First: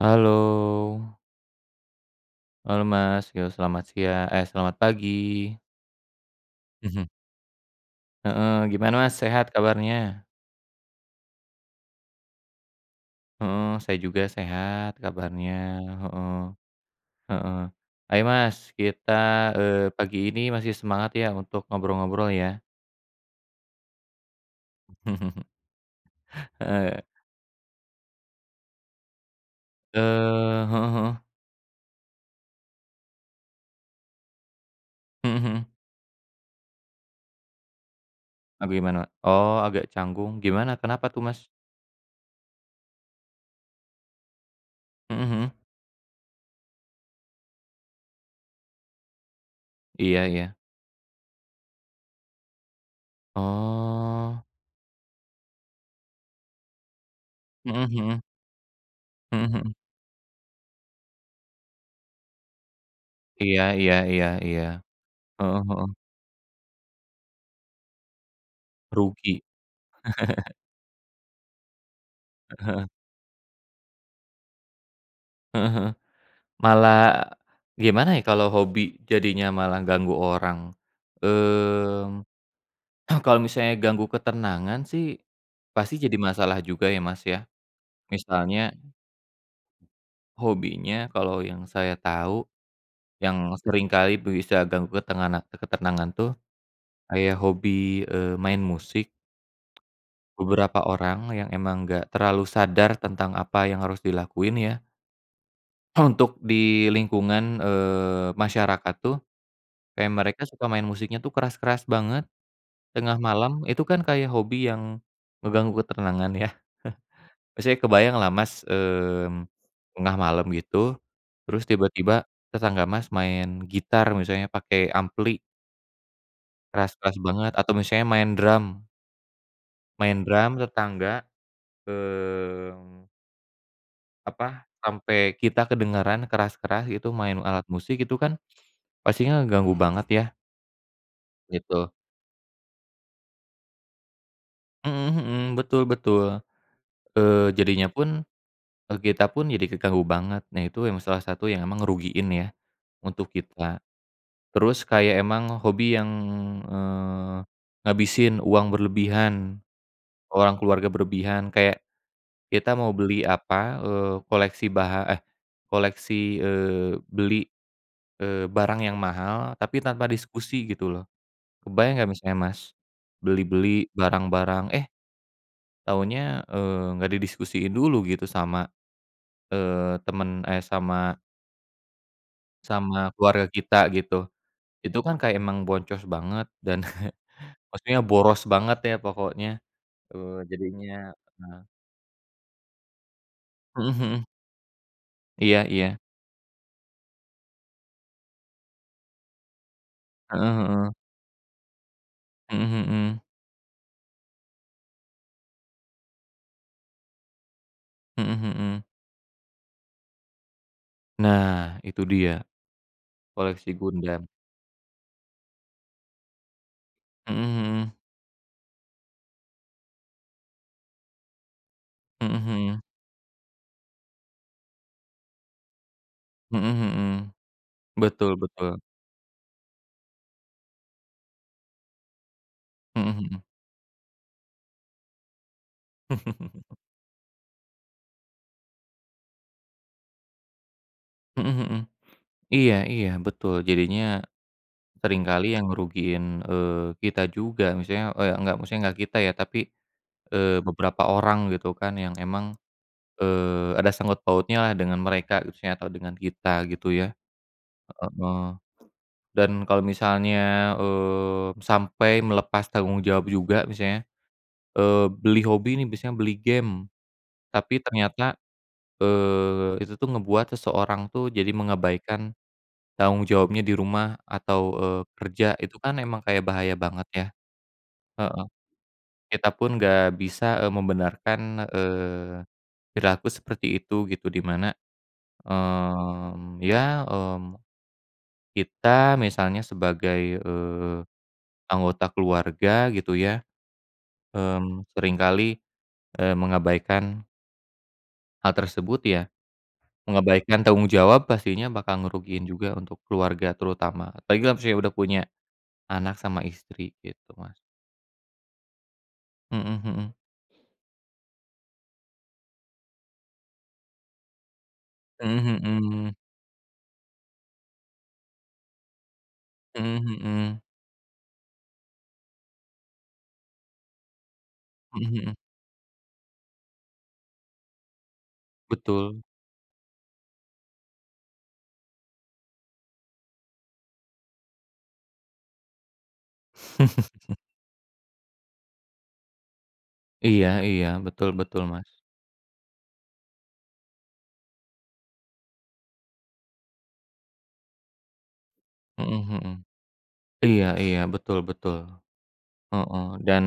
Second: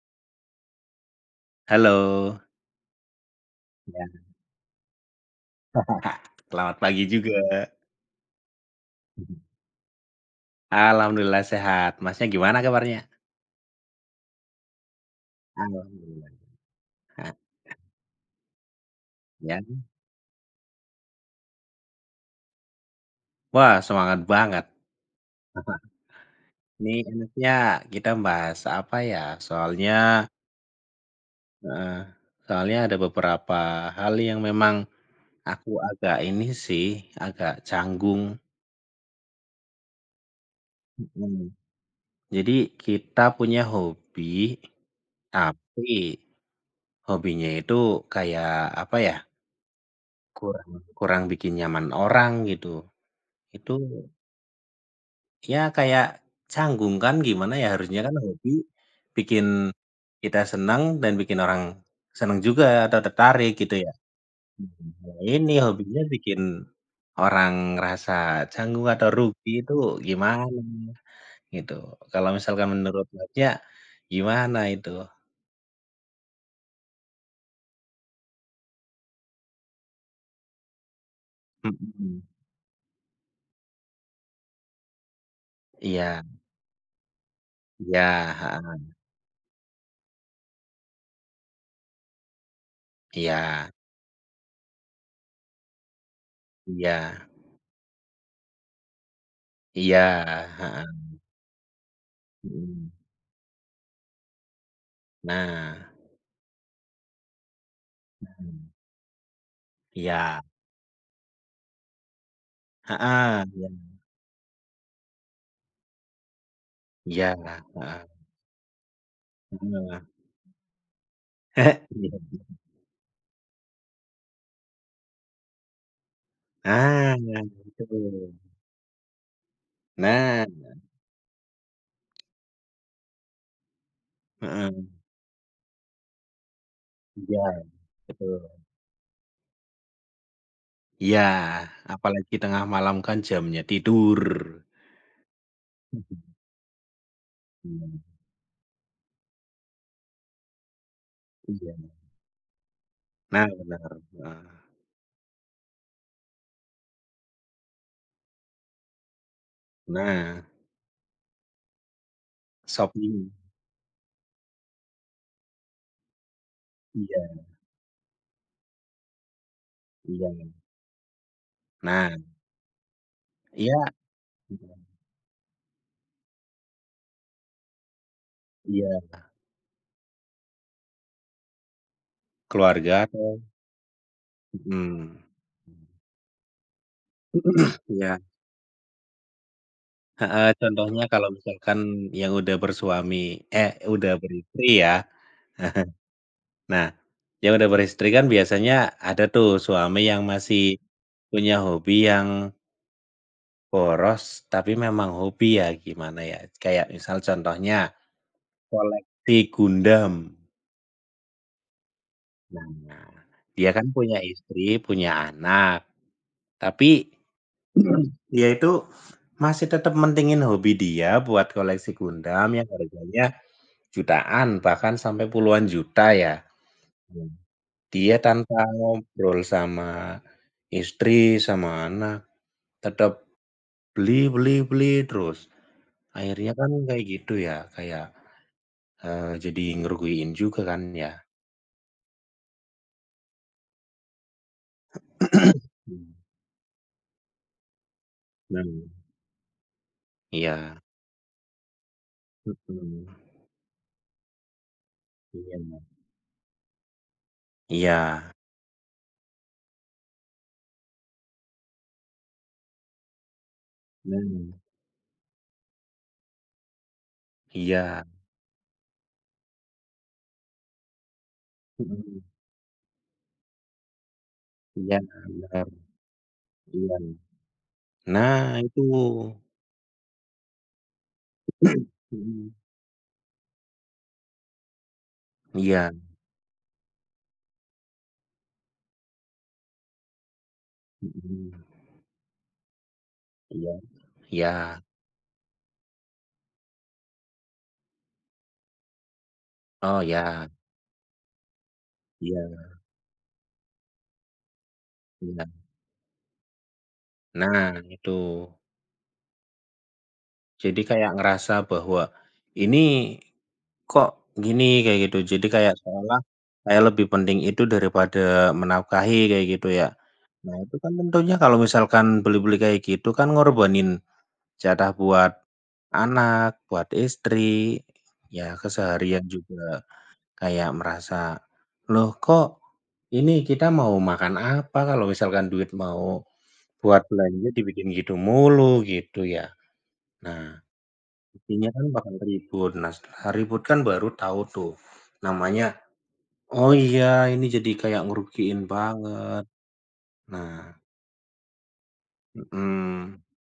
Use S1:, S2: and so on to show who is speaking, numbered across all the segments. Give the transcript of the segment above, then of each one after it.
S1: Halo,
S2: Halo,
S1: halo Mas, yo
S2: ya.
S1: selamat pagi.
S2: Selamat pagi
S1: Mhm.
S2: juga.
S1: Heeh, gimana Mas,
S2: Mhm.
S1: sehat kabarnya?
S2: Alhamdulillah sehat. Masnya gimana kabarnya?
S1: Heeh, saya juga sehat kabarnya,
S2: Alhamdulillah.
S1: heeh
S2: Ah,
S1: heeh. Ayo Mas, kita,
S2: ya.
S1: pagi ini masih semangat ya untuk ngobrol-ngobrol ya.
S2: Wah, semangat banget. Ini
S1: Heeh,
S2: enaknya kita bahas apa ya, soalnya
S1: heeh heeh,
S2: heeh, soalnya ada beberapa hal yang memang
S1: mhm mhm.
S2: aku agak ini sih, agak canggung.
S1: Apa gimana? Oh, agak canggung, gimana kenapa tuh
S2: Mhm.
S1: Mas?
S2: Jadi kita punya hobi,
S1: Mhm mhm.
S2: tapi hobinya itu kayak apa ya,
S1: Iya iya.
S2: kurang kurang bikin nyaman orang gitu. Itu,
S1: Oh,
S2: ya kayak canggung kan, gimana ya,
S1: mhm
S2: harusnya kan
S1: mhm,
S2: hobi
S1: mhm
S2: bikin
S1: mhm.
S2: kita senang dan bikin orang senang juga atau tertarik
S1: Iya
S2: gitu ya.
S1: iya iya iya.
S2: Nah, ini
S1: Heeh heeh.
S2: hobinya bikin orang ngerasa canggung atau
S1: Rugi,
S2: rugi itu gimana gitu. Kalau misalkan
S1: heeh
S2: menurut Masnya, gimana itu?
S1: heeh heeh. Malah gimana ya, kalau hobi jadinya malah ganggu orang,
S2: Mhm.
S1: mmm, kalau misalnya ganggu ketenangan sih pasti jadi
S2: Iya
S1: masalah juga ya, Mas, ya.
S2: iya,
S1: Misalnya
S2: heeh,
S1: hobinya, kalau yang saya tahu yang
S2: iya
S1: sering kali bisa ganggu ketenangan tuh
S2: iya
S1: kayak hobi, main musik.
S2: iya,
S1: Beberapa
S2: heeh,
S1: orang yang emang nggak terlalu sadar
S2: mhm.
S1: tentang apa yang harus dilakuin ya
S2: Nah,
S1: untuk di lingkungan,
S2: mhm,
S1: masyarakat tuh, kayak mereka
S2: iya,
S1: suka main musiknya tuh keras-keras banget, tengah
S2: heeh,
S1: malam,
S2: iya.
S1: itu kan kayak hobi yang ngeganggu ketenangan ya.
S2: Iya,
S1: Maksudnya,
S2: heeh,
S1: kebayang lah Mas,
S2: heeh.
S1: tengah malam gitu, terus
S2: Iya.
S1: tiba-tiba tetangga Mas main gitar misalnya, pakai ampli
S2: Ah,
S1: keras-keras banget, atau misalnya
S2: betul.
S1: main
S2: Nah,
S1: drum tetangga, mmm, apa,
S2: heeh,
S1: sampai kita kedengeran keras-keras gitu main
S2: iya,
S1: alat musik, itu kan
S2: betul.
S1: pastinya ngeganggu banget ya,
S2: Iya,
S1: gitu.
S2: apalagi tengah malam kan jamnya tidur.
S1: Mhm mhm, betul betul. Eee, jadinya
S2: Mhm,
S1: pun Eee, kita pun jadi keganggu banget. Nah, itu yang salah satu yang
S2: iya.
S1: emang ngerugiin ya, untuk
S2: Nah,
S1: kita.
S2: benar, heeh.
S1: Terus kayak emang hobi yang, eee, ngabisin uang berlebihan,
S2: Nah,
S1: orang keluarga berlebihan, kayak kita mau beli
S2: shopping
S1: apa, eee, koleksi baha eh, koleksi,
S2: iya
S1: beli, barang yang mahal tapi tanpa
S2: iya.
S1: diskusi gitu loh. Kebayang nggak
S2: Nah,
S1: misalnya Mas,
S2: iya
S1: beli-beli
S2: mhm,
S1: barang-barang, taunya, nggak didiskusiin dulu gitu sama,
S2: iya,
S1: eee, temen eh, sama
S2: keluarga
S1: Sama
S2: atau
S1: keluarga kita gitu. Itu kan
S2: mhm.
S1: kayak emang boncos banget, dan maksudnya
S2: Iya,
S1: boros banget ya pokoknya, eee,
S2: heeh,
S1: jadinya
S2: contohnya kalau
S1: nah
S2: misalkan yang udah bersuami eh,
S1: mhm
S2: udah
S1: mhm,
S2: beristri ya.
S1: iya iya,
S2: Nah, yang udah beristri kan biasanya ada tuh suami yang
S1: heeh
S2: masih
S1: heeh,
S2: punya hobi yang
S1: mhm mhm,
S2: boros, tapi memang hobi ya, gimana ya, kayak misal contohnya
S1: mhm mhm.
S2: koleksi Gundam.
S1: Nah, itu dia
S2: Nah, dia
S1: koleksi
S2: kan punya
S1: Gundam,
S2: istri, punya anak, tapi
S1: mhm mhm,
S2: dia itu masih tetap mentingin hobi dia buat koleksi Gundam yang
S1: mhm
S2: harganya jutaan, bahkan sampai puluhan juta ya.
S1: mhm, mhm mhm,
S2: Dia
S1: betul
S2: tanpa
S1: betul,
S2: ngobrol sama istri, sama anak
S1: mhm
S2: tetap
S1: mhm,
S2: beli beli beli terus, akhirnya kan kayak gitu ya, kayak, jadi ngerugiin juga kan ya.
S1: mhm mhm, iya iya, betul. Jadinya seringkali yang ngerugiin, kita juga misalnya, enggak,
S2: Nah,
S1: maksudnya enggak kita ya, tapi
S2: iya,
S1: beberapa orang gitu kan, yang emang,
S2: mhm,
S1: ada sangkut pautnya lah dengan mereka
S2: iya,
S1: gitu ya, atau dengan kita gitu ya,
S2: iya,
S1: heeh. Dan kalau misalnya, sampai melepas tanggung jawab juga misalnya,
S2: nah,
S1: eee, beli hobi nih, biasanya beli game, tapi
S2: iya,
S1: ternyata, itu tuh ngebuat seseorang tuh jadi
S2: mhm,
S1: mengabaikan tanggung jawabnya di rumah atau,
S2: iya,
S1: kerja,
S2: bener,
S1: itu kan emang kayak bahaya
S2: iya.
S1: banget ya, heeh.
S2: Nah itu,
S1: Kita pun nggak bisa, membenarkan, eee,
S2: mhm,
S1: perilaku seperti itu gitu, di mana
S2: iya,
S1: Ya, mmm, kita misalnya sebagai,
S2: mhm,
S1: anggota keluarga gitu ya,
S2: iya, iya,
S1: seringkali, mengabaikan hal tersebut ya,
S2: oh iya,
S1: mengabaikan tanggung jawab pastinya bakal ngerugiin
S2: iya
S1: juga untuk keluarga terutama, apalagi kalau misalnya udah punya
S2: iya.
S1: anak sama istri gitu, Mas.
S2: Nah itu,
S1: Mhm mhm.
S2: jadi kayak ngerasa bahwa ini kok gini, kayak gitu. Jadi
S1: Mhm
S2: kayak
S1: mhm.
S2: seolah kayak lebih penting itu daripada menafkahi, kayak gitu ya.
S1: Mhm
S2: Nah,
S1: mhm.
S2: itu kan tentunya kalau misalkan beli-beli kayak gitu kan ngorbanin jatah
S1: Mhm
S2: buat
S1: mhm.
S2: anak, buat istri, ya
S1: Betul.
S2: keseharian juga kayak merasa, "Loh kok ini kita mau makan apa kalau misalkan duit mau buat belanja dibikin gitu mulu?" Gitu ya.
S1: Iya
S2: Nah,
S1: iya, betul betul,
S2: intinya kan
S1: Mas.
S2: bakal ribut. Nah, setelah ribut kan baru tahu tuh namanya oh iya, ini jadi kayak ngerugiin
S1: Mhm
S2: banget.
S1: mhm.
S2: Nah,
S1: Iya iya, betul betul. Heeh,
S2: mhm,
S1: dan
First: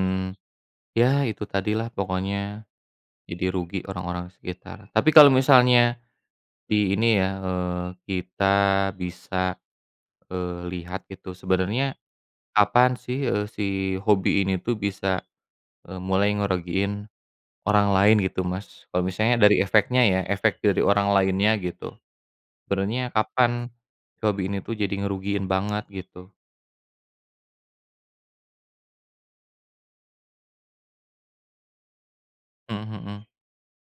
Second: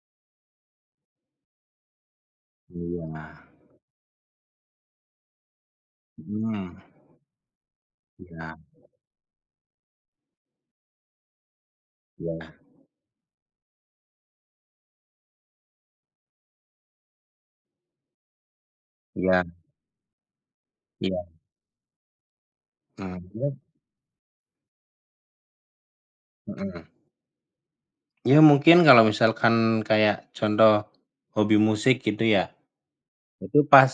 S1: ya itu tadilah pokoknya,
S2: iya,
S1: jadi rugi orang-orang sekitar. Tapi kalau misalnya
S2: mhm,
S1: di ini ya, kita
S2: iya
S1: bisa, lihat gitu, sebenarnya
S2: iya
S1: kapan sih, si hobi ini tuh bisa, mulai ngerugiin orang lain gitu Mas? Kalau misalnya
S2: iya
S1: dari efeknya ya, efek dari orang
S2: iya,
S1: lainnya gitu. Sebenarnya
S2: mmm, iya,
S1: kapan si hobi ini tuh jadi ngerugiin banget gitu?
S2: mhm. Ya mungkin kalau misalkan kayak contoh hobi musik gitu ya,
S1: Mhm mhm.
S2: itu pas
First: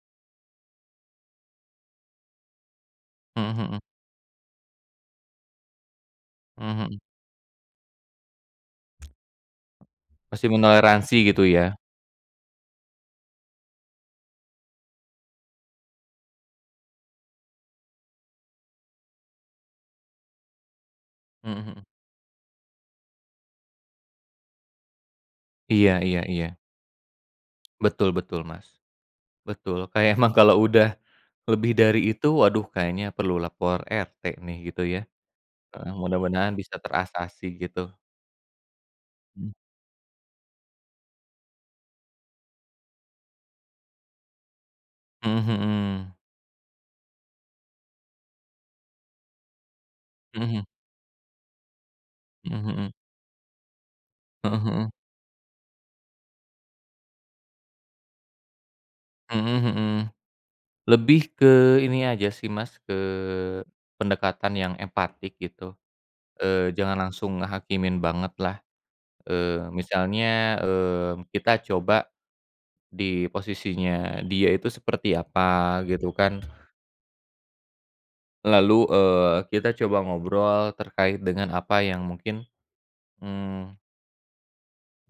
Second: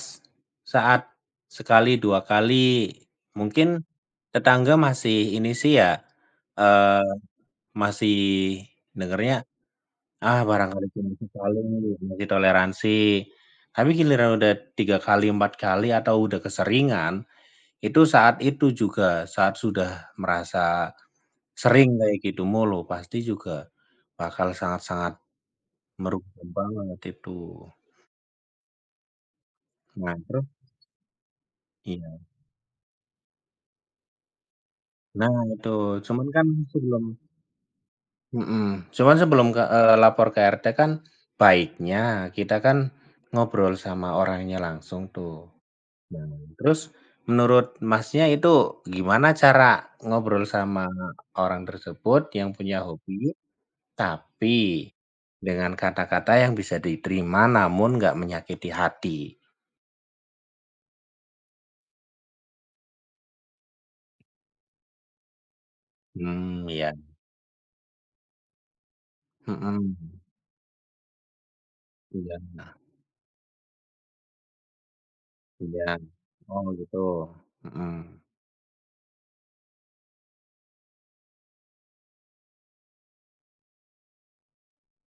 S2: saat sekali, 2 kali,
S1: Mhm mhm.
S2: mungkin tetangga masih ini sih ya,
S1: Mhm mhm.
S2: eee, masih dengernya ah,
S1: Masih
S2: barangkali cuma
S1: menoleransi gitu
S2: sekali,
S1: ya?
S2: masih toleransi. Tapi giliran udah 3 kali, 4 kali, atau udah keseringan, itu saat itu juga, saat sudah merasa
S1: Mhm mhm.
S2: sering kayak gitu mulu, pasti juga bakal sangat-sangat
S1: Iya iya
S2: merugikan
S1: iya.
S2: banget itu.
S1: Betul betul Mas. Betul, kayak
S2: Nah,
S1: emang
S2: terus
S1: kalau udah lebih dari
S2: iya,
S1: itu, waduh kayaknya perlu lapor RT nih gitu ya.
S2: nah itu,
S1: Heeh,
S2: cuman kan
S1: mudah-mudahan bisa
S2: sebelum
S1: terasasi gitu.
S2: mhm, cuman sebelum ke lapor ke RT kan, baiknya kita kan ngobrol sama orangnya langsung tuh.
S1: Mhm mhm.
S2: Nah, terus menurut Masnya itu gimana cara
S1: Mhm
S2: ngobrol
S1: mhm.
S2: sama orang tersebut yang
S1: Mhm
S2: punya
S1: mhm.
S2: hobi, tapi
S1: Heeh heeh.
S2: dengan kata-kata yang bisa diterima namun nggak menyakiti hati?
S1: Mhm mhm. Lebih ke ini aja sih Mas, ke pendekatan yang empatik gitu,
S2: Mmm, iya,
S1: jangan langsung ngehakimin banget lah,
S2: mhm,
S1: misalnya, kita coba
S2: iya,
S1: di posisinya dia itu seperti apa
S2: iya.
S1: gitu kan.
S2: Oh gitu, mhm,
S1: Lalu, kita coba ngobrol terkait dengan apa yang mungkin, mmm,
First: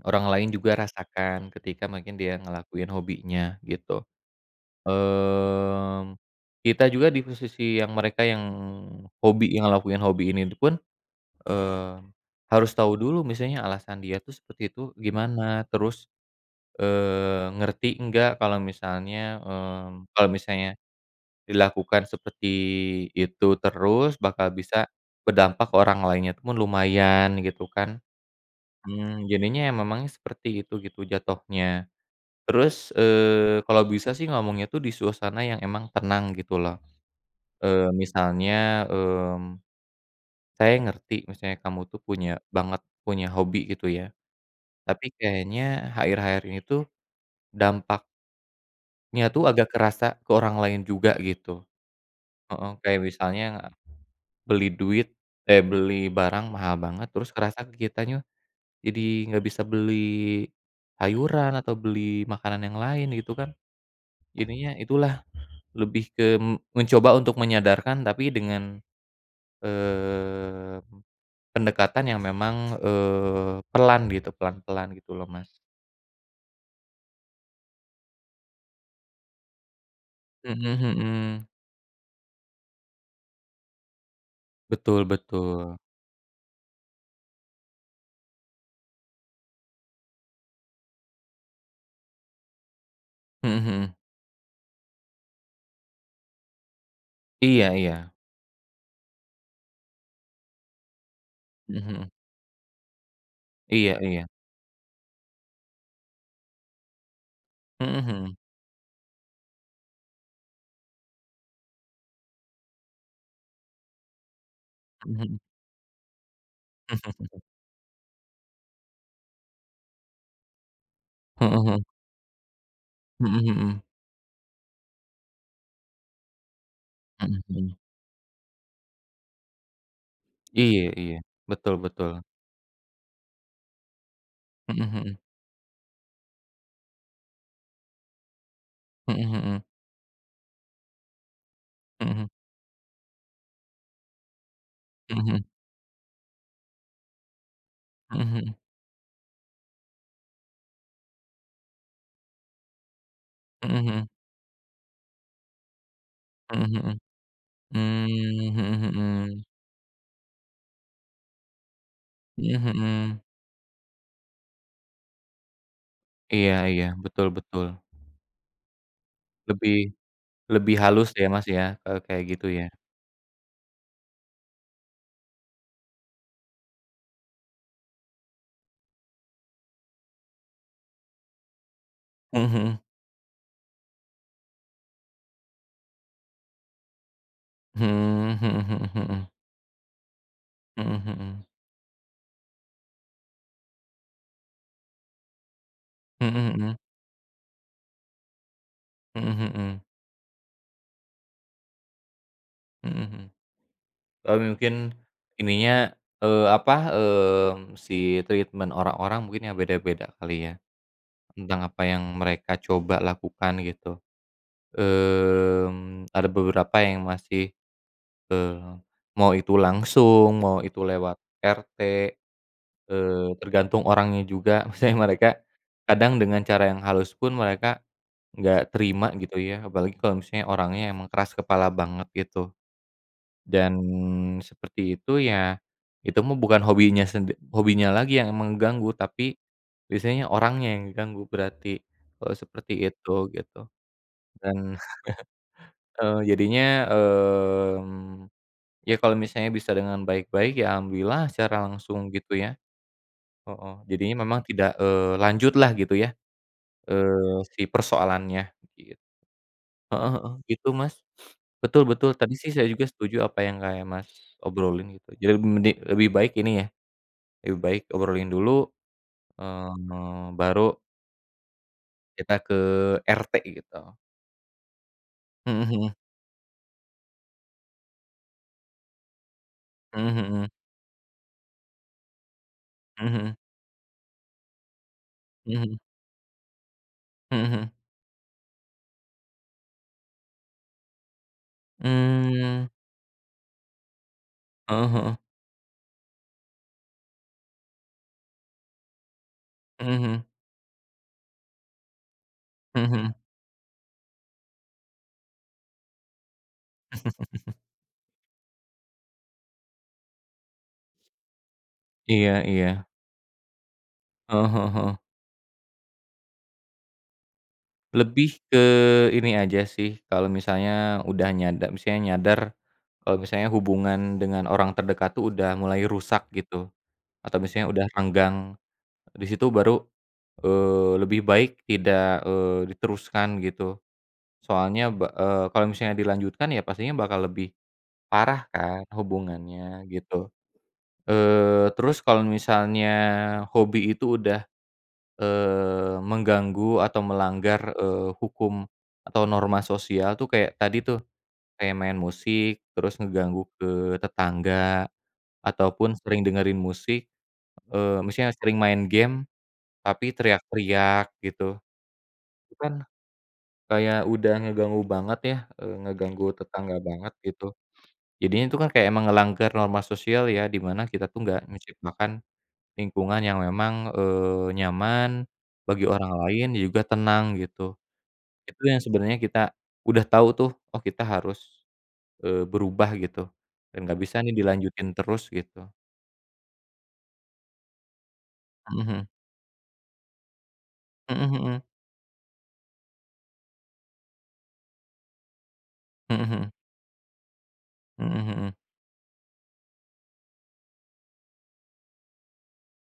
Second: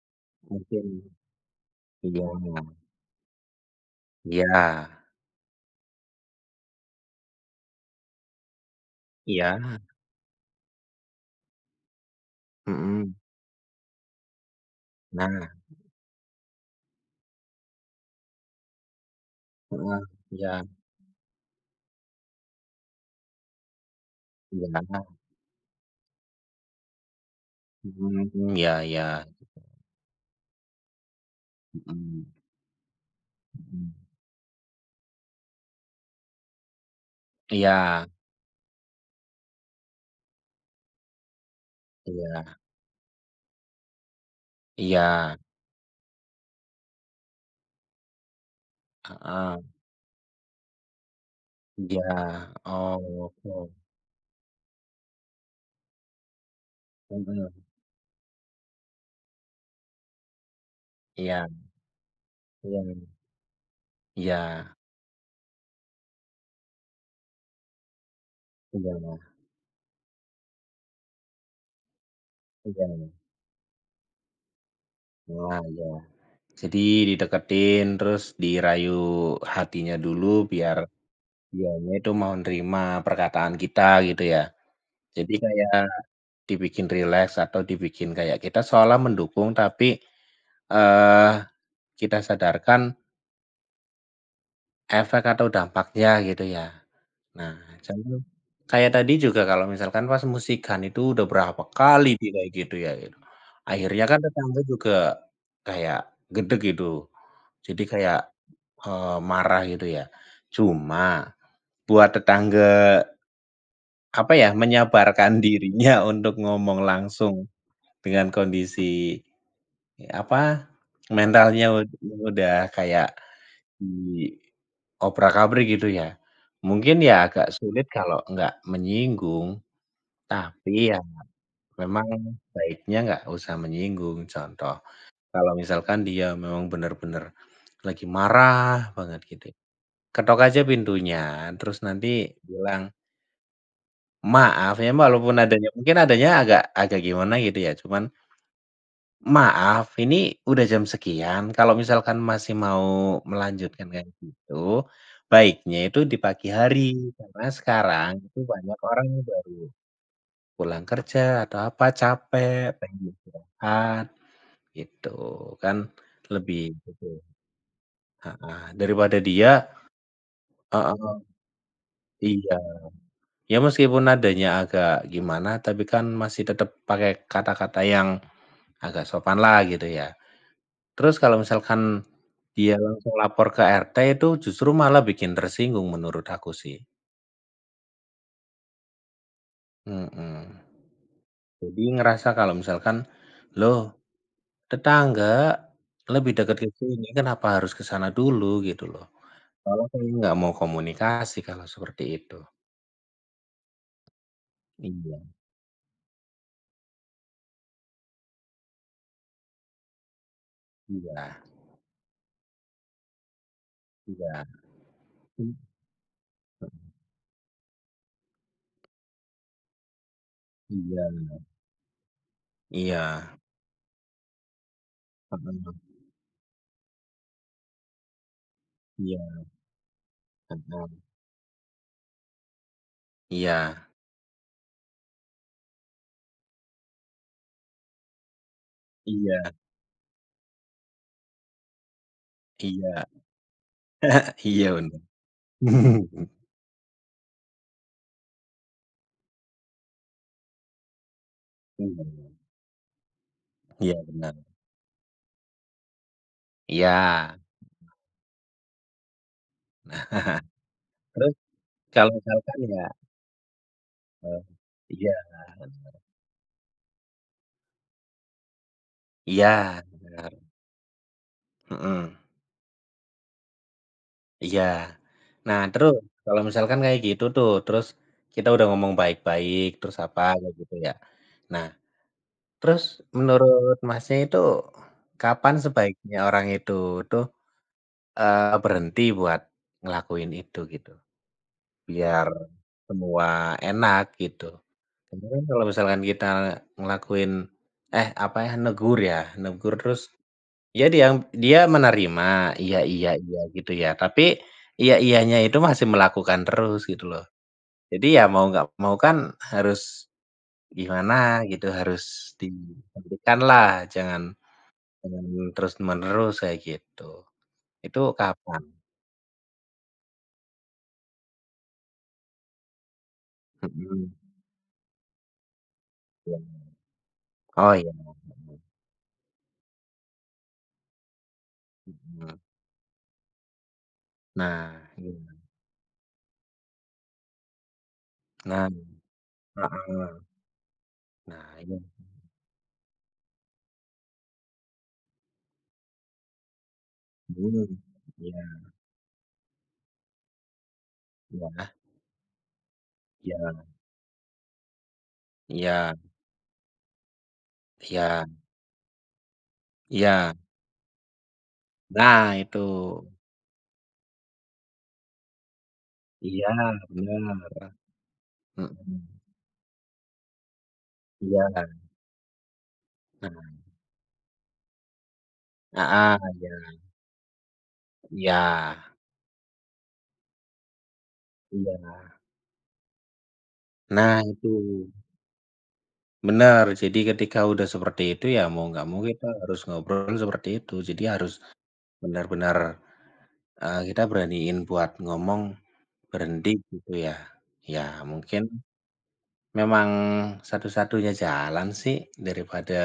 S1: orang lain juga
S2: mungkin
S1: rasakan ketika mungkin
S2: iya,
S1: dia ngelakuin hobinya gitu.
S2: iya,
S1: Mmm, kita juga di posisi yang mereka, yang hobi,
S2: iya,
S1: yang ngelakuin hobi ini pun, eee, harus tahu
S2: mhm,
S1: dulu misalnya alasan dia tuh seperti itu
S2: nah,
S1: gimana, terus, ngerti enggak kalau misalnya,
S2: heeh, iya,
S1: dilakukan seperti itu terus bakal bisa
S2: iya,
S1: berdampak ke orang lainnya itu pun lumayan gitu kan.
S2: mhm, iya iya,
S1: Jadinya ya memangnya seperti itu gitu jatuhnya.
S2: mhm,
S1: Terus, kalau
S2: mhm,
S1: bisa sih ngomongnya tuh di suasana yang emang tenang gitu loh.
S2: iya,
S1: Misalnya, mmm, saya ngerti misalnya kamu tuh
S2: iya.
S1: banget punya hobi gitu ya, tapi
S2: Iya,
S1: kayaknya akhir-akhir ini tuh dampaknya tuh
S2: heeh,
S1: agak kerasa ke orang lain juga gitu.
S2: iya,
S1: Heeh,
S2: oh,
S1: kayak misalnya
S2: oke,
S1: Beli duit beli barang mahal banget, terus
S2: mhm,
S1: kerasa ke kitanya jadi nggak bisa beli
S2: iya
S1: sayuran atau beli makanan yang lain
S2: iya
S1: gitu kan.
S2: iya
S1: Jadinya itulah lebih ke mencoba untuk menyadarkan, tapi dengan,
S2: iya
S1: eee, pendekatan yang memang,
S2: iya,
S1: pelan gitu, pelan-pelan gitu loh, Mas.
S2: wah, iya. Jadi dideketin, terus dirayu hatinya dulu
S1: Mhm
S2: biar
S1: mhm.
S2: dianya itu mau nerima perkataan kita gitu ya.
S1: Betul
S2: Jadi kayak
S1: betul.
S2: dibikin rileks atau dibikin kayak kita seolah mendukung tapi, eee, kita sadarkan
S1: Mhm mhm.
S2: efek atau dampaknya gitu ya. Nah,
S1: Iya iya.
S2: contoh kayak tadi juga kalau misalkan pas musikan itu udah berapa
S1: Mhm
S2: kali
S1: mhm.
S2: di kayak gitu ya gitu.
S1: Iya
S2: Akhirnya kan
S1: iya.
S2: tetangga juga kayak gedeg gitu. Jadi
S1: Mhm
S2: kayak,
S1: mhm.
S2: marah gitu ya. Cuma buat tetangga, apa ya,
S1: Mhm
S2: menyabarkan
S1: mhm.
S2: dirinya untuk ngomong langsung dengan kondisi, ya, apa,
S1: Mhm
S2: mentalnya
S1: mhm.
S2: udah kayak
S1: Mhm mhm.
S2: di diobrak-abrik gitu ya. Mungkin ya
S1: Mhm
S2: agak
S1: mhm.
S2: sulit kalau nggak menyinggung. Tapi
S1: Iya
S2: ya
S1: iya, betul
S2: memang
S1: betul.
S2: baiknya nggak usah menyinggung. Contoh,
S1: Mhm mhm.
S2: kalau misalkan dia memang benar-benar lagi marah banget gitu,
S1: Mhm
S2: ketok aja pintunya, terus
S1: mhm.
S2: nanti bilang, "Maaf ya
S1: Mhm
S2: walaupun
S1: mhm.
S2: adanya mungkin adanya agak agak gimana gitu ya, cuman,
S1: Mhm mhm.
S2: "Maaf, ini udah jam sekian, kalau misalkan masih mau
S1: Mhm
S2: melanjutkan
S1: mhm.
S2: kayak gitu, baiknya itu di pagi
S1: Mhm
S2: hari,
S1: mhm.
S2: karena sekarang itu
S1: Mmm,
S2: banyak
S1: mhm
S2: orang yang
S1: mhm.
S2: baru pulang kerja atau apa, capek,
S1: Mhm
S2: pengen
S1: mhm.
S2: istirahat, gitu kan
S1: Iya
S2: lebih
S1: iya,
S2: betul,
S1: betul betul.
S2: heeh, daripada dia
S1: Lebih lebih halus
S2: heeh,
S1: ya, Mas, ya, kalau kayak gitu
S2: iya.
S1: ya.
S2: Ya meskipun nadanya agak gimana, tapi kan masih tetap pakai kata-kata yang agak sopan lah gitu ya. Terus kalau misalkan
S1: Mhm
S2: dia
S1: mhm.
S2: langsung lapor ke RT itu justru malah bikin tersinggung menurut aku sih,
S1: Mmm, mhm mhm mhm.
S2: mhm.
S1: Mhm mhm.
S2: Jadi ngerasa kalau misalkan, "Loh tetangga, lebih
S1: Mhm
S2: dekat ke
S1: mhm.
S2: sini, kenapa harus ke sana dulu gitu loh.
S1: Mhm mhm.
S2: Kalau saya nggak mau komunikasi kalau seperti itu.
S1: Mhm mhm. Mungkin
S2: Iya
S1: ininya, apa, si treatment orang-orang mungkin ya beda-beda kali ya,
S2: iya
S1: tentang apa yang mereka coba lakukan gitu.
S2: iya, mmm,
S1: Ada beberapa yang masih, eee, mau itu langsung, mau itu lewat
S2: iya
S1: RT,
S2: iya,
S1: tergantung orangnya juga. Misalnya mereka
S2: heeh,
S1: kadang dengan cara yang halus pun mereka nggak terima
S2: iya,
S1: gitu ya, apalagi kalau misalnya orangnya
S2: heeh,
S1: emang keras kepala banget gitu. Dan
S2: iya
S1: seperti itu ya, itu mah bukan hobinya lagi yang mengganggu, tapi
S2: iya
S1: biasanya orangnya yang diganggu berarti kalau seperti
S2: iya,
S1: itu gitu.
S2: iya
S1: Dan
S2: bener.
S1: Jadinya, mmm, ya kalau misalnya bisa dengan baik-baik ya alhamdulillah secara
S2: Iya
S1: langsung gitu ya, heeh,
S2: iya
S1: jadinya
S2: bener,
S1: memang tidak, lanjutlah gitu ya,
S2: iya.
S1: si persoalannya git heeh heeh, gitu Mas.
S2: Terus
S1: Betul betul,
S2: kalau
S1: tadi sih
S2: misalkan
S1: saya juga
S2: ya,
S1: setuju apa yang kayak Mas
S2: eee,
S1: obrolin gitu.
S2: iya
S1: Jadi lebih baik ini ya, lebih baik obrolin dulu,
S2: iya bener,
S1: baru
S2: mhm.
S1: kita ke RT gitu.
S2: Iya. Nah,
S1: Mhm
S2: terus kalau misalkan kayak gitu tuh, terus kita udah ngomong baik-baik, terus
S1: mhm,
S2: apa,
S1: mhm
S2: kayak gitu ya. Nah, terus
S1: mhm, mhm
S2: menurut Masnya itu kapan
S1: mhm,
S2: sebaiknya orang itu tuh,
S1: mhm mhm,
S2: berhenti buat ngelakuin itu gitu, biar
S1: mmm,
S2: semua enak gitu?
S1: heeh heeh,
S2: Kemudian kalau misalkan kita ngelakuin eh, apa ya, negur
S1: mhm
S2: terus
S1: mhm.
S2: iya dia yang dia menerima, iya
S1: Mhm
S2: iya
S1: mhm.
S2: iya gitu ya, tapi iya iyanya itu masih melakukan terus gitu loh. Jadi ya mau nggak mau kan harus gimana gitu, harus
S1: Iya iya.
S2: dihentikanlah, jangan
S1: Heeh heeh heeh.
S2: jangan terus-menerus kayak gitu. Itu
S1: Lebih ke
S2: kapan?
S1: ini aja sih, kalau misalnya udah nyada misalnya nyadar, kalau misalnya
S2: Mhm,
S1: hubungan dengan orang terdekat tuh udah mulai rusak
S2: iya.
S1: gitu, atau misalnya
S2: Oh
S1: udah
S2: iya,
S1: renggang,
S2: mhm
S1: di situ baru, lebih baik tidak,
S2: mhm.
S1: diteruskan gitu.
S2: Nah,
S1: Soalnya
S2: iya.
S1: kalau misalnya dilanjutkan ya pastinya bakal lebih parah
S2: Nah
S1: kan hubungannya
S2: heeh.
S1: gitu.
S2: Nah iya,
S1: Terus kalau misalnya hobi itu udah mengganggu atau
S2: mhm,
S1: melanggar,
S2: iya
S1: hukum atau norma sosial tuh kayak tadi tuh,
S2: iya
S1: kayak main musik, terus ngeganggu
S2: iya
S1: ke tetangga, ataupun
S2: iya
S1: sering dengerin musik,
S2: iya
S1: misalnya sering main game, tapi
S2: iya.
S1: teriak-teriak gitu.
S2: Nah
S1: Itu
S2: itu.
S1: kan kayak udah ngeganggu banget ya, ngeganggu
S2: Iya,
S1: tetangga banget
S2: bener.
S1: gitu. Jadinya itu kan kayak
S2: Mhm.
S1: emang ngelanggar norma sosial ya, di mana kita tuh nggak
S2: Iya.
S1: menciptakan lingkungan yang
S2: Nah
S1: memang, nyaman bagi orang
S2: heeh,
S1: lain,
S2: iya
S1: juga tenang gitu.
S2: iya
S1: Itu yang sebenarnya kita udah tahu tuh, oh kita harus,
S2: iya.
S1: berubah gitu, dan nggak bisa
S2: Nah
S1: nih
S2: itu,
S1: dilanjutin terus gitu.
S2: bener. Jadi ketika udah seperti itu ya mau nggak mau
S1: Mhm
S2: kita harus ngobrol seperti itu. Jadi harus
S1: mhm, mhm
S2: benar-benar, kita beraniin buat ngomong
S1: mhm,
S2: berhenti gitu ya. Ya
S1: mhm
S2: mungkin
S1: mhm,
S2: memang satu-satunya jalan sih daripada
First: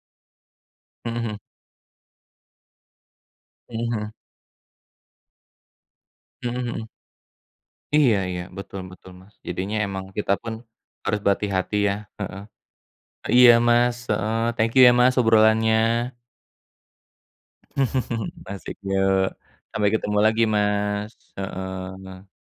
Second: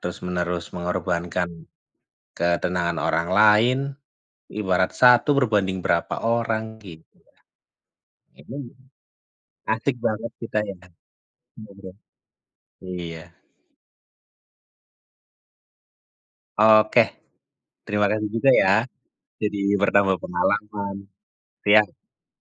S2: terus-menerus
S1: mhm mhm,
S2: mengorbankan ketenangan orang lain,
S1: mhm mhm, mhm
S2: ibarat satu berbanding berapa
S1: mhm,
S2: orang
S1: mhm mhm.
S2: gitu.
S1: Iya iya,
S2: Ini
S1: betul betul, Mas. Jadinya
S2: asik
S1: emang kita
S2: banget
S1: pun
S2: kita ya
S1: harus berhati-hati ya,
S2: ngobrol.
S1: heeh.
S2: Iya.
S1: Iya, Mas, heeh, thank you ya, Mas, obrolannya.
S2: Oke, terima kasih juga ya,
S1: Asik, yuk.
S2: jadi
S1: Sampai
S2: bertambah
S1: ketemu lagi,
S2: pengalaman,
S1: Mas,
S2: iya.
S1: heeh.